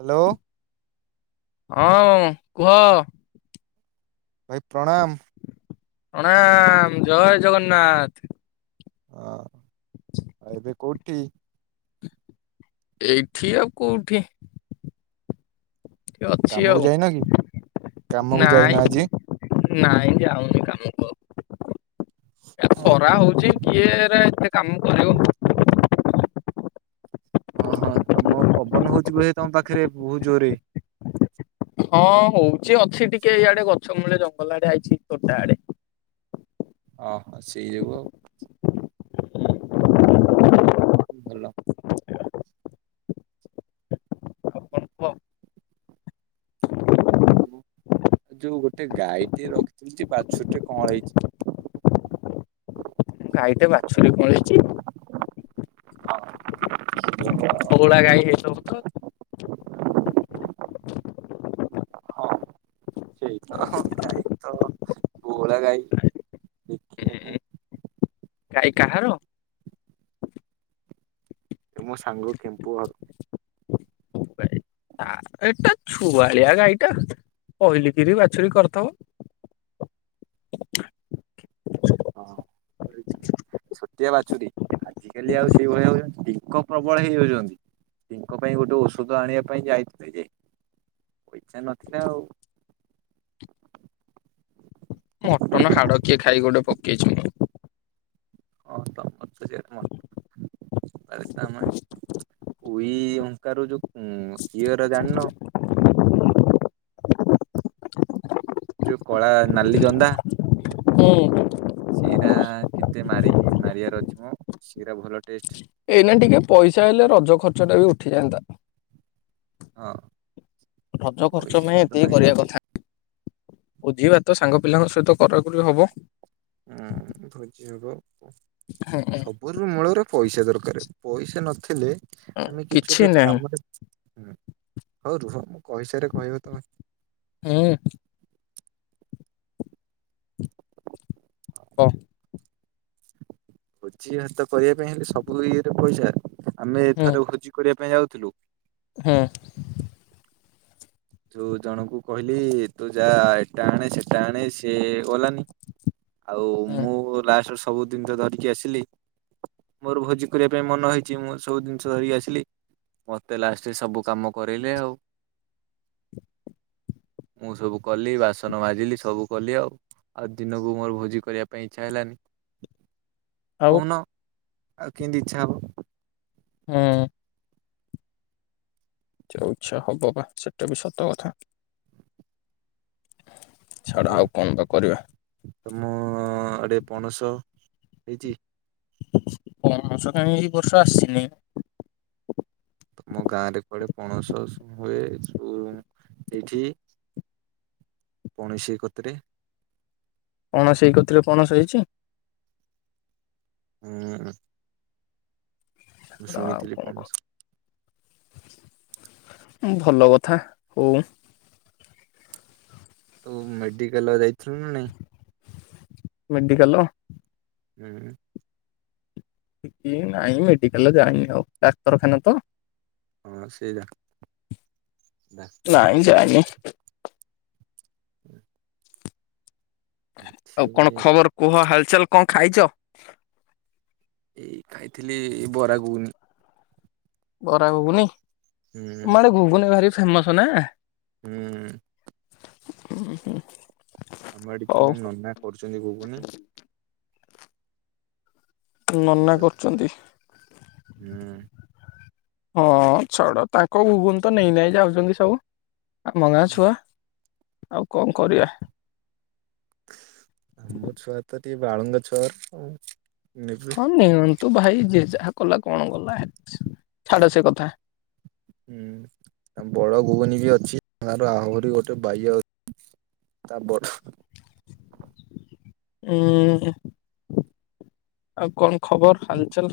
Hello. [unintelligible] କୁହ। ଭାଇ ପ୍ରଣାମ। ପ୍ରଣାମ ଜୟେ ଜଗନ୍ନାଥ। ଅଁ ଆଉ ଏବେ କୋଉଠି? ଏଇଠି ଆଉ କୋଉଠି? [unintelligible] ଅଛି କାମକୁ ଆଉ ଯାଇନ କି? କାମକୁ ଯାଇନ ନାଇଁ ଆଜି? ନାଇଁ ଯାଉନି କାମକୁ ଆଉ। ଏ ଓହୋ ଖରା ହଉଚି କିଏ ଏରା ଏତେ କାମ କରିବ? ଅଁ ହଁ ତମ ପବନ ହଉଚି ବୋଧେ ତମ ପାଖରେ ବହୁତ୍ ଜୋର ରେ? ହଁ ହଉଚି ଅଛି ଟିକେ ଇଆଡେ ଗଛ ମୂଳେ ଜଙ୍ଗଲ ଆଡେ ଆଇଚି ତୋଟା ଆଡେ। ଅ ହଁ ସେଇଯୋଗୁ ଆଉ। ଉଁ ଭଲ ଆଉ କଣ କୁହ ଆଉ ଯୋଉ ଗୋଟେ ଗାଈ ଟେ ରଖିଥିଲି ଯେ ବାଛୁରୀଟେ କଁଳେଇଚି ଗାଈଟେ ବାଛୁରୀ କଁଳେଇଚି! ହଁ। ବୋଉଳା ଗାଈ ହେଇଥବ ତ ଆଉ। ସେଇ ତ ଗାଈ ତ ବୋଉଳା ଗାଈ, ଦେଖିଆକୁ ଗାଈ କାହାର? ଏ ମୋ ସାଙ୍ଗ କେମ୍ପୁ ଘର [inaudible] ଆ ଏଟା ଛୁଆଳିଆ ଗାଈ ଟା। ପହିଲିକିରି ବାଛୁରୀ କରିଥବ। ହଁ କଁଳେଇଚି ପା। ଛୋଟିଆ ବାଛୁରୀ, ଆଜିକାଲି ଆଉ ସେଇଭଳି ଆଉ ଟିଙ୍କ ପ୍ରବଳ ହେଇଯାଉଚନ୍ତି। ଟିଙ୍କ ପାଇଁ ଗୋଟେ ଔଷଧ ଆଣିବା ପାଇଁ ଯାଇଥିଲେ ଯେ, ପଇଚା ନଥିଲା ଆଉ। ମଟନ ହାଡ଼ କିଏ ଖାଇକି ଗୋଟେ ପକେଇଚନ୍ତି? ହଁ ତ ମୋତେ ସେଇଆ ମଟନ୍ [unintelligible] ତା [unintelligible] ଉଇ ହୁଙ୍କାରୁ ଯୋଉ ଉଁ ଇଏର ଜାନ୍ ନ। ଯୋଉ କଳା ନାଲି ଜନ୍ଦା ହୁଁ। ସେଇଟା କେତେ ମାରିକି ମାରିବାର ଅଛି ମ ସେଟା ଭଲ ଟେଷ୍ଟ। ଏଇନା ଟିକେ ପଇସା ହେଲେ ରଜ ଖର୍ଚ୍ଚଟା ବି ଉଠିଯାନ୍ତା। ହଁ। ରଜ ଖର୍ଚ୍ଚ ପଇସା ପାଇଁ ପତ୍ର ଏତିକି ନାହିଁ କରିବା କଥା। ବୋଝି ଭାତ ସାଙ୍ଗ ପିଲାଙ୍କ ସହିତ କରା କଲେ ହବ? ଉଁ ଭୋଜି ହବ! ଆଜ୍ଞା। ସବୁରୁ ମୂଳରେ ପଇସା ଦରକାରେ ପଇସା ନଥିଲେ ଆମେ କିଛି ଗୋଟେ କାମରେ ହୁଁ ହଉ ରୁହ ମୁଁ କହିସାରେ କହିବ ତମେ। ହୁଁ। ହଉ। ହ ଭୋଜି ଭାତ କରିବା ପାଇଁ ହେଲେ ସବୁ ଇଏରେ ପଇସା ଆମେ ଏଥର ଭୋଜି କରିବା ପାଇଁ ଯାଉଥିଲୁ ହଁ। ଯୋଉ ଜଣଙ୍କୁ କହିଲି ତୁ ଯା ଏଟା ଆଣେ ସେଟା ଆଣେ ସେ ଗଲାନି ଆଉ ହୁଁ ମୁଁ ଲାଷ୍ଟରେ ସବୁ ଦିନିଷ ଧରିକି ଆସିଲି ମୋର ଭୋଜି କରିବା ପାଇଁ ମନ ହେଇଛି ମୁଁ ସବୁ ଜିନିଷ ଧରିକି ଆସିଲି ମତେ ଲାଷ୍ଟରେ ସବୁ କାମ କରେଇଲେ ଆଉ ମୁଁ ସବୁ କଲି ବାସନ ମାଜିଲି ସବୁ କଲି ଆଉ ଆଉ ଦିନକୁ ମୋର ଭୋଜି କରିବା ପାଇଁ ଇଚ୍ଛା ହେଲାନି। ଆଉ କହୁନ ଆଉ କେମିତି ଇଚ୍ଛା ହବ? ହୁଁ। ଯୋଉ ଇଛା ହବ ବା ସେଟା ବି ସତ କଥା। ଛାଡ ଆଉ କଣ ବା କରିବା? ତମ ଆଡେ ପଣସ ହେଇଛି? ପଣସ କାଇଁ ଏଇ ବର୍ଷା ଆସିନି। ତମ ଗାଁରେ କୁଆଡେ ପଣସ ସବୁ ହୁଏ [unintelligible] ଏଇଠି ପଣସ ସେଇ କତିରେ କଣ ସେଇ କତିରେ ପଣସ ହେଇଚି? ହୁଁ। ଆଉ ଶୁଣିଥିଲି କଣ ପଣସ କୁହ ଭଲ କଥା ହୋଉ। ଆଉ ମେଡିକାଲ ଆଉ ଯାଇଥିଲୁ ନା ନାଇଁ? ମେଡିକାଲ ଉଁ। ଉଁ ନାଇଁ ମେଡିକାଲ ଯାଇନି ଆଉ ଡାକ୍ତରଖାନା ତ। ହଁ ସେଇରା। ନାଇଁ ଯାାଇନି। ଉଁ। ଆଉ କଣ ଖବର କୁହ ହାଲଚାଲ କଣ ଖାଇଚ? ଏଇ ଖାଇଥିଲି ବରା ଘୁଗୁନି। ବରା ଘୁଗୁନି ହୁଁ ତମ ଆଡେ ଘୁଗୁନି ଭାରି ଫେମସ ନା? ହୁଁ। ଉଁହୁଁ। ଆମ ଏଠି ଜଣେ ନନା କରୁଚନ୍ତି ଘୁଗୁନି ନନା ପୁରା କରଚନ୍ତି? ହୁଁ। ହଁ ଛାଡ ତାଙ୍କ ଘୁଗୁନି ତ ନେଇ ନାଇ ଯାଉଚନ୍ତି ସବୁ। ଆମ ଗାଁ ଛୁଆ ଆଉ କଣ କରିବା। ମୋ ଛୁଆ ତ ଟିକେ ବାଳୁଙ୍ଗା ଛୁଆଉର ଆଉ। ନେବେ ହଁ ନିଅନ୍ତୁ ଭାଇ ଯିଏ ଯାହା କଲା କଣ ଗଲା ଛାଡ ସେ କଥା। ହୁଁ। ଆମ ବଡ ଘୁଗୁନି ବି ଅଛି ତାର ଆହୁରି ଗୋଟେ ବାଇଆ ତା ବଡ ଉଁ ଆଉ କଣ ଖବର ହାଲଚାଲ?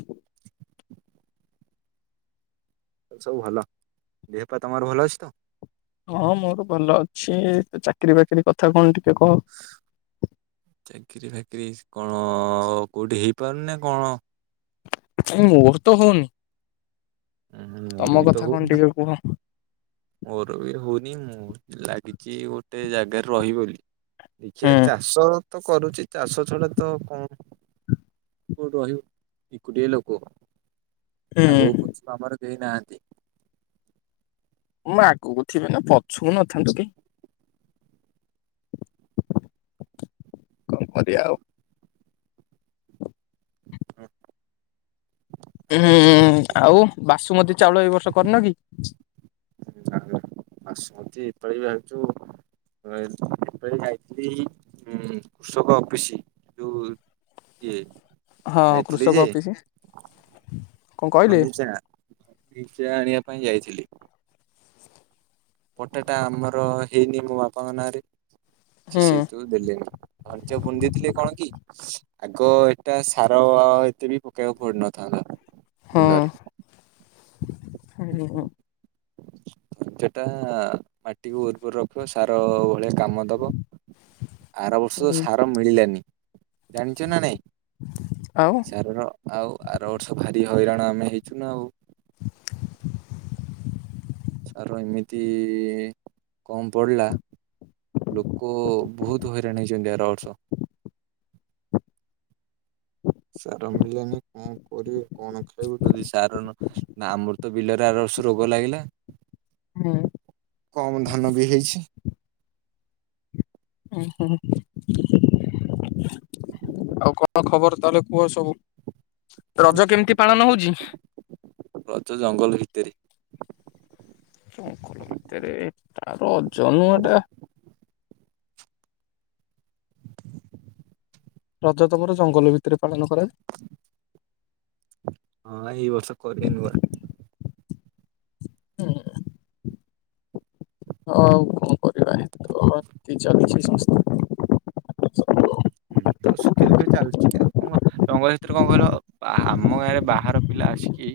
ସବୁ ଭଲ ଦେହପାଆ ତମର ଭଲ ଅଛି ତ? ହଁ ମୋର ଭଲ ଅଛି ଚାକିରି ବାକିରି କଥା କଣ ଟିକେ କହ। ଚାକିରି ଫାକିରି ସ୍ କଣ କୋଉଠି ହେଇପାରୁନି ନା କଣ? ଆଜ୍ଞା ମୋର ତ ହୋଉନି। ଆଁ ମୋର ବି କଥା ତ କଣ ହୋଉନି ଆ ଟିକେ କୁହ ହୁଁ ମୋର ବି ହୋଉନି ମୁଁ ଲାଗିଚି ଗୋଟେ ଜାଗାରେ ରହିବି ବୋଲି ଦେଖିଆ ଚାଷ ତ କରୁଚି ଚାଷ ଛଡା ତ କଣ କୋଉଠି ରହିବ ଏକୁଟିଆ ଲୋକ ହୁଁ ଆଗକୁ ପଛକୁ ଆମର କେହିଁ ନାହାନ୍ତି। ମ ଆଗକୁ ଥିବେ ନା ପଛୁ ନଥାନ୍ତୁ କେହି। କଣ କରିଆ ଆଉ ହଁ। ହୁଁ ଆଉ ବାସୁମତୀ ଚାଉଳ ଏଇ ବର୍ଷ କରନ କି? ନାଁ ନାଁ ବାସୁମତୀ ଏ ପାଳି ଭାବିଚୁ [unintelligible] ଏ ପାଳି ଯାଇଥିଲି ଉଁ କୃଷକ ଅଫିସି ଯୋଉ ଇଏ ହଁ ହଁ ଯାଇଥିଲି କୃଷକ ଅଫିସି ଧନିଚା ଧନିଚା ଆଣିବା ପାଇଁ ଯାଇଥିଲି। ପଟାଟା ଆମର ହେଇନି ମୋ ବାପାଙ୍କ ନାଁରେ ସେ ହୁଁ ସେଇତୁ ଦେଲେନି ଧନିଚା ବୁଣି ଦେଇଥିଲେ କଣ କି ଆଗ ଏଟା ସାର ଆଉ ଏତେ ବି ପକେଇବାକୁ ପଡିନଥାନ୍ତା ବିଲରେ ହୁଁଉଁ। ଧନଚାଟା ମାଟିକୁ ଉର୍ବର ରଖିବ ସାର ଭଳିଆ କାମ ଦବ ଆର ବର୍ଷ ସାର ମିଳିଲାନି ଜାଣିଚ ନା ନାଇଁ? ଆଉ ସାରର ଆଉ ଆର ବର୍ଷ ଭାରି ହଇରାଣ ଆମେ ହେଇଚୁ ନା ଆଉ। ତାର ଏମିତି କମ୍ ପଡିଲା। ଲୋକ ବହୁତ ହଇରାଣ ହେଇଛନ୍ତି ଆର ବର୍ଷ [unintelligible] [unintelligible] ସାର ମିଳୁନି କଣ କରିବି କଣ ଖାଇବୁ ଯଦି ସାର ନା ଆମର ତ ବିଲରେ ଆର ବର୍ଷ ରୋଗ ଲାଗିଲା। ହୁଁ। କମ୍ ଧାନ ବି ହେଇଚି। ଉଁ ହୁଁ। ଆଉ କଣ ଖବର ତାହେଲେ କୁହ ସବୁ ରଜ କେମିତି ପାଳନ ହୋଉଚି? ରଜ ଜଙ୍ଗଲ ଭିତରେ ଜଙ୍ଗଲ ଭିତରେ ଏଟା ରଜ ନୁଅଟା ରଜ ତମର ଜଙ୍ଗଲ ଭିତରେ ପାଳନ କରାଯା ହଁ ଏଇ ବର୍ଷ କରି ନୁଆ ହୁଁ। ହଁ ଆଉ କଣ କରିବା ଏଇତ ଚାଲିଚି ସଂସ୍ଥା ହଁ ତ ସୁଖେ ଦୁଃଖେ ଚାଲିଚି ଆଉ କଣ କ ରଙ୍ଗ ସେତରେ କଣ କହିଲ ଆମ ଗାଁରେ ବାହାର ପିଲା ଆସିକି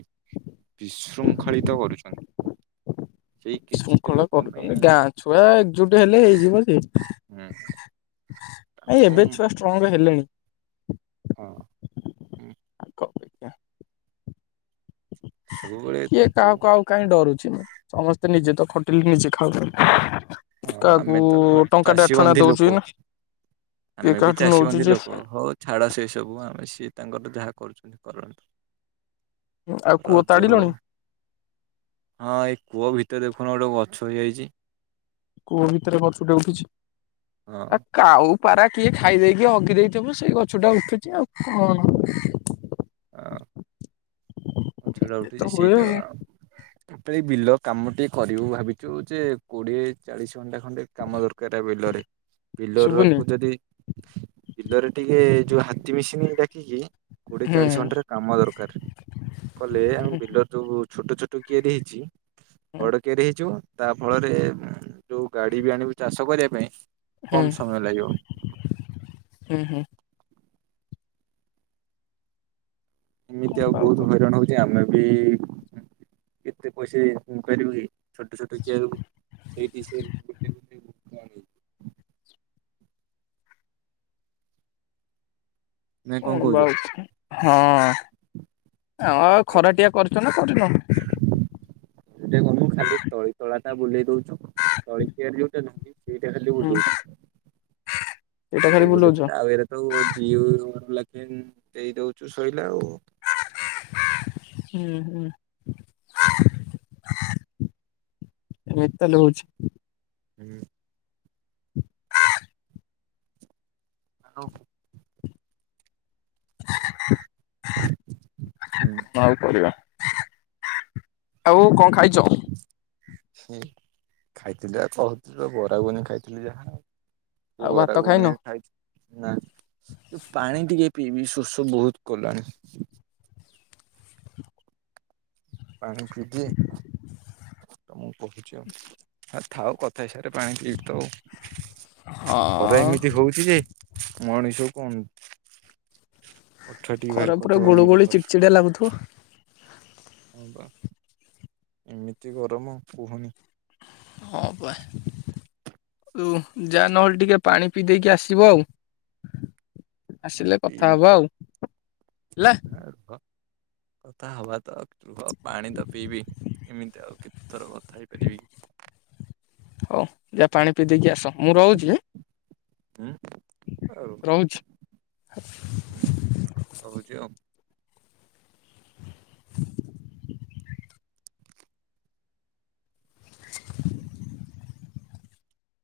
ବିଶୃଙ୍ଖଳିତ କରୁଚନ୍ତି। ଶୃଙ୍ଖଳା ଲୋକଙ୍କ କରୁଚନ୍ତି ପାଇଁ ଗାଁ ଛୁଆ ଏକଜୁଟ ହେଲେ ହେଇଯିବ ଯେ ହୁଁ ତାଙ୍କୁ ଏବେ ଛୁଆ ଷ୍ଟ୍ରଙ୍ଗ ହେଲେଣି। ହଁଁ ହୁଁ। [unintelligible] ସବୁବେଳେ କିଏ ତାଙ୍କୁ କାହାକୁ ଆଉ କାଇଁ ଡରୁଚି ମୁଁ ସମସ୍ତେ ନିଜେ ତ ଖଟିଲି ନିଜେ ଖାଉନୁ ହଁ ଆମେତ ଚାଷୀ ବନ୍ଧୀ ଦଉଛି ଲୋକ କିଏ ଆମେବି କାହାଠୁ ଚାଷୀ ନଉଛୁ ବନ୍ଦୀ ଯେ ଲୋକ ହୋଉ ଛାଡ ସେ ସବୁ ଆମେ ସିଏ ତାଙ୍କର ଯାହା କରୁଛନ୍ତି କରନ୍ତୁ ଆଉ କୂଅ ରଜ ହୋଉ। ତାଡିଲଣି ହଁ ଏଇ କୂଅ ଭିତରେ ଦେଖୁନ ଗୋଟେ ଗଛ ହେଇଯାଇଛି। କୂଅ ଭିତରେ ଗଛଟେ ଉଠିଚି ହଁ। କାଉ ପାରା କିଏ ଖାଇ ଦେଇେକି ହଗି ଦେଇଥିବ ସେଇ ଗଛଟା ଉଠୁଚି ଆଉ କଣ ହଁ,। ଗଛଟା ଏ ତ ଉଠିଚି ହୁଏ ସେଇଟା ଆଉ। ଏଇତ ବିଲ କାମ ଟିକେ କରିବୁ ଭାବିଛୁ ଯେ କୋଡିଏ ଚାଳିଶ ଘଣ୍ଟା ଖଣ୍ଡେ କାମ ଦରକାର ବିଲରେ ବିଲ ଶୁଭୁନି ରୁଆକୁ ଯଦି ବିଲରେ ଟିକେ ଯୋଉ ହାତୀ ମିଶିନି ଡାକିକି କୋଡିଏ ହୁଁ ଚାଳିଶ ଘଣ୍ଟାରେ କାମ ଦରକାର କଲେ ଆମ ବିଲର ଯୋଉ ଛୋଟ ଛୋଟ କିଆରି ହେଇଛି ହୁଁ ବଡ କିଆରି ହେଇଯିବ। ତା ଫଳରେ ଯୋଉ ଗାଡି ବି ଆଣିବୁ ଚାଷ କରିବା ପାଇଁ ହୁଁ କମ୍ ସମୟ ଲାଗିବ। ହୁଁ, ହୁଁ। କଣ ଏମିତି ଆଉ ବା ବହୁତ କରିବି। ହଇରାଣ ହୋଉଚି ଆମେବି ଏତେ ପଇସା ଇଏ ପାରିବୁକି ଛୋଟ ଛୋଟ କିଆରି ସେଇଠି ସେ। [unintelligible] ନା କଣ କହୁଛ ଆଉ ହଁ ହଁ ଆଉ ଖରା ଟିଆ କରିଚୁନା କରିନୁ? ସେଟି ଗଲୁ ଖାଲି ତଳି ତଳା ଟା ବୁଲେଇ ଦୋଉଚୁ ତଳି କିଆରି ଟା ଖାଲି ସେଇଟା ଖାଲି ହୁଁ ବୁଲୋଉଛି ଏଇଟା ଖାଲି ସେଇଟା ବୁଲଉଛ ବୁଲେଇଦେଲେ ଆଉ ଏରା ସବୁ ଦେଇ [unintelligible] ଶୋଇଲା ଆଉ ହୁଁ ହୁଁ। ମିତାହାଲେ ହୋଉଚି ହୁଁ। ଆଉ। ହୁଁ। କ'ଣ ଆଉ କରିବା। ଆଉ କ'ଣ ଖାଇଛ? ଏ ଖାଇଥିଲି ଆଉ କହୁଥିଲି ଆଉ ବରାଗୁଗୁନି ଖାଇଥିଲି ଯାହା। ସେ ଆଉ ଭାତ ଖାଇନ? ବରାଗୁଗୁନି ଖାଇଥିଲି ନା ପାଣିଟିକେ ପିଇବି ସୋସ ତ ବହୁତ୍ କଲାଣି। ପାଣି ପିଇଦିଏ ତମକୁ କହୁଛି ଆଉ। ଥାଉ କଥା ହେଇସାରେ ପାଣି ପିଇବି ତ ଖରା ହଁ ଏମିତି ହଉଛି ଯେ ମଣିଷକୁ କ'ଣ ଅଠାଟିିକେ ବାହାର କରିଦବ ଏମିତି ଖରା। ଢିଆ ଲାଗୁଥିବ? ହଁ ବା ଏମିତି ଗରମ କୁହନି। ହଁ ପା ତୁ ଯା ନହେଲେ ଟିକେ ପାଣି ପିଇଦେଇ କି ଆସିବ ଆଉ। ଆସିଲେ ପିଇବି ତ କଥାହବା ଆଉ ହେଲା। ରୁହ କଥା ହବା ତ ରୁହ ପାଣି ତ ପିଇବି ଏମିତି ଆଉ କେତେ ଥର କଥା ହେଇପାରିବି। ହଉ ଯା ପାଣି ପିଇଦେଇକି ଆସ। ମୁଁ ରହୁଛି। ହୁଁ ଏ ରହୁଛି। ରୁହ। ହୁଁ ରହୁଛି ଆଉ।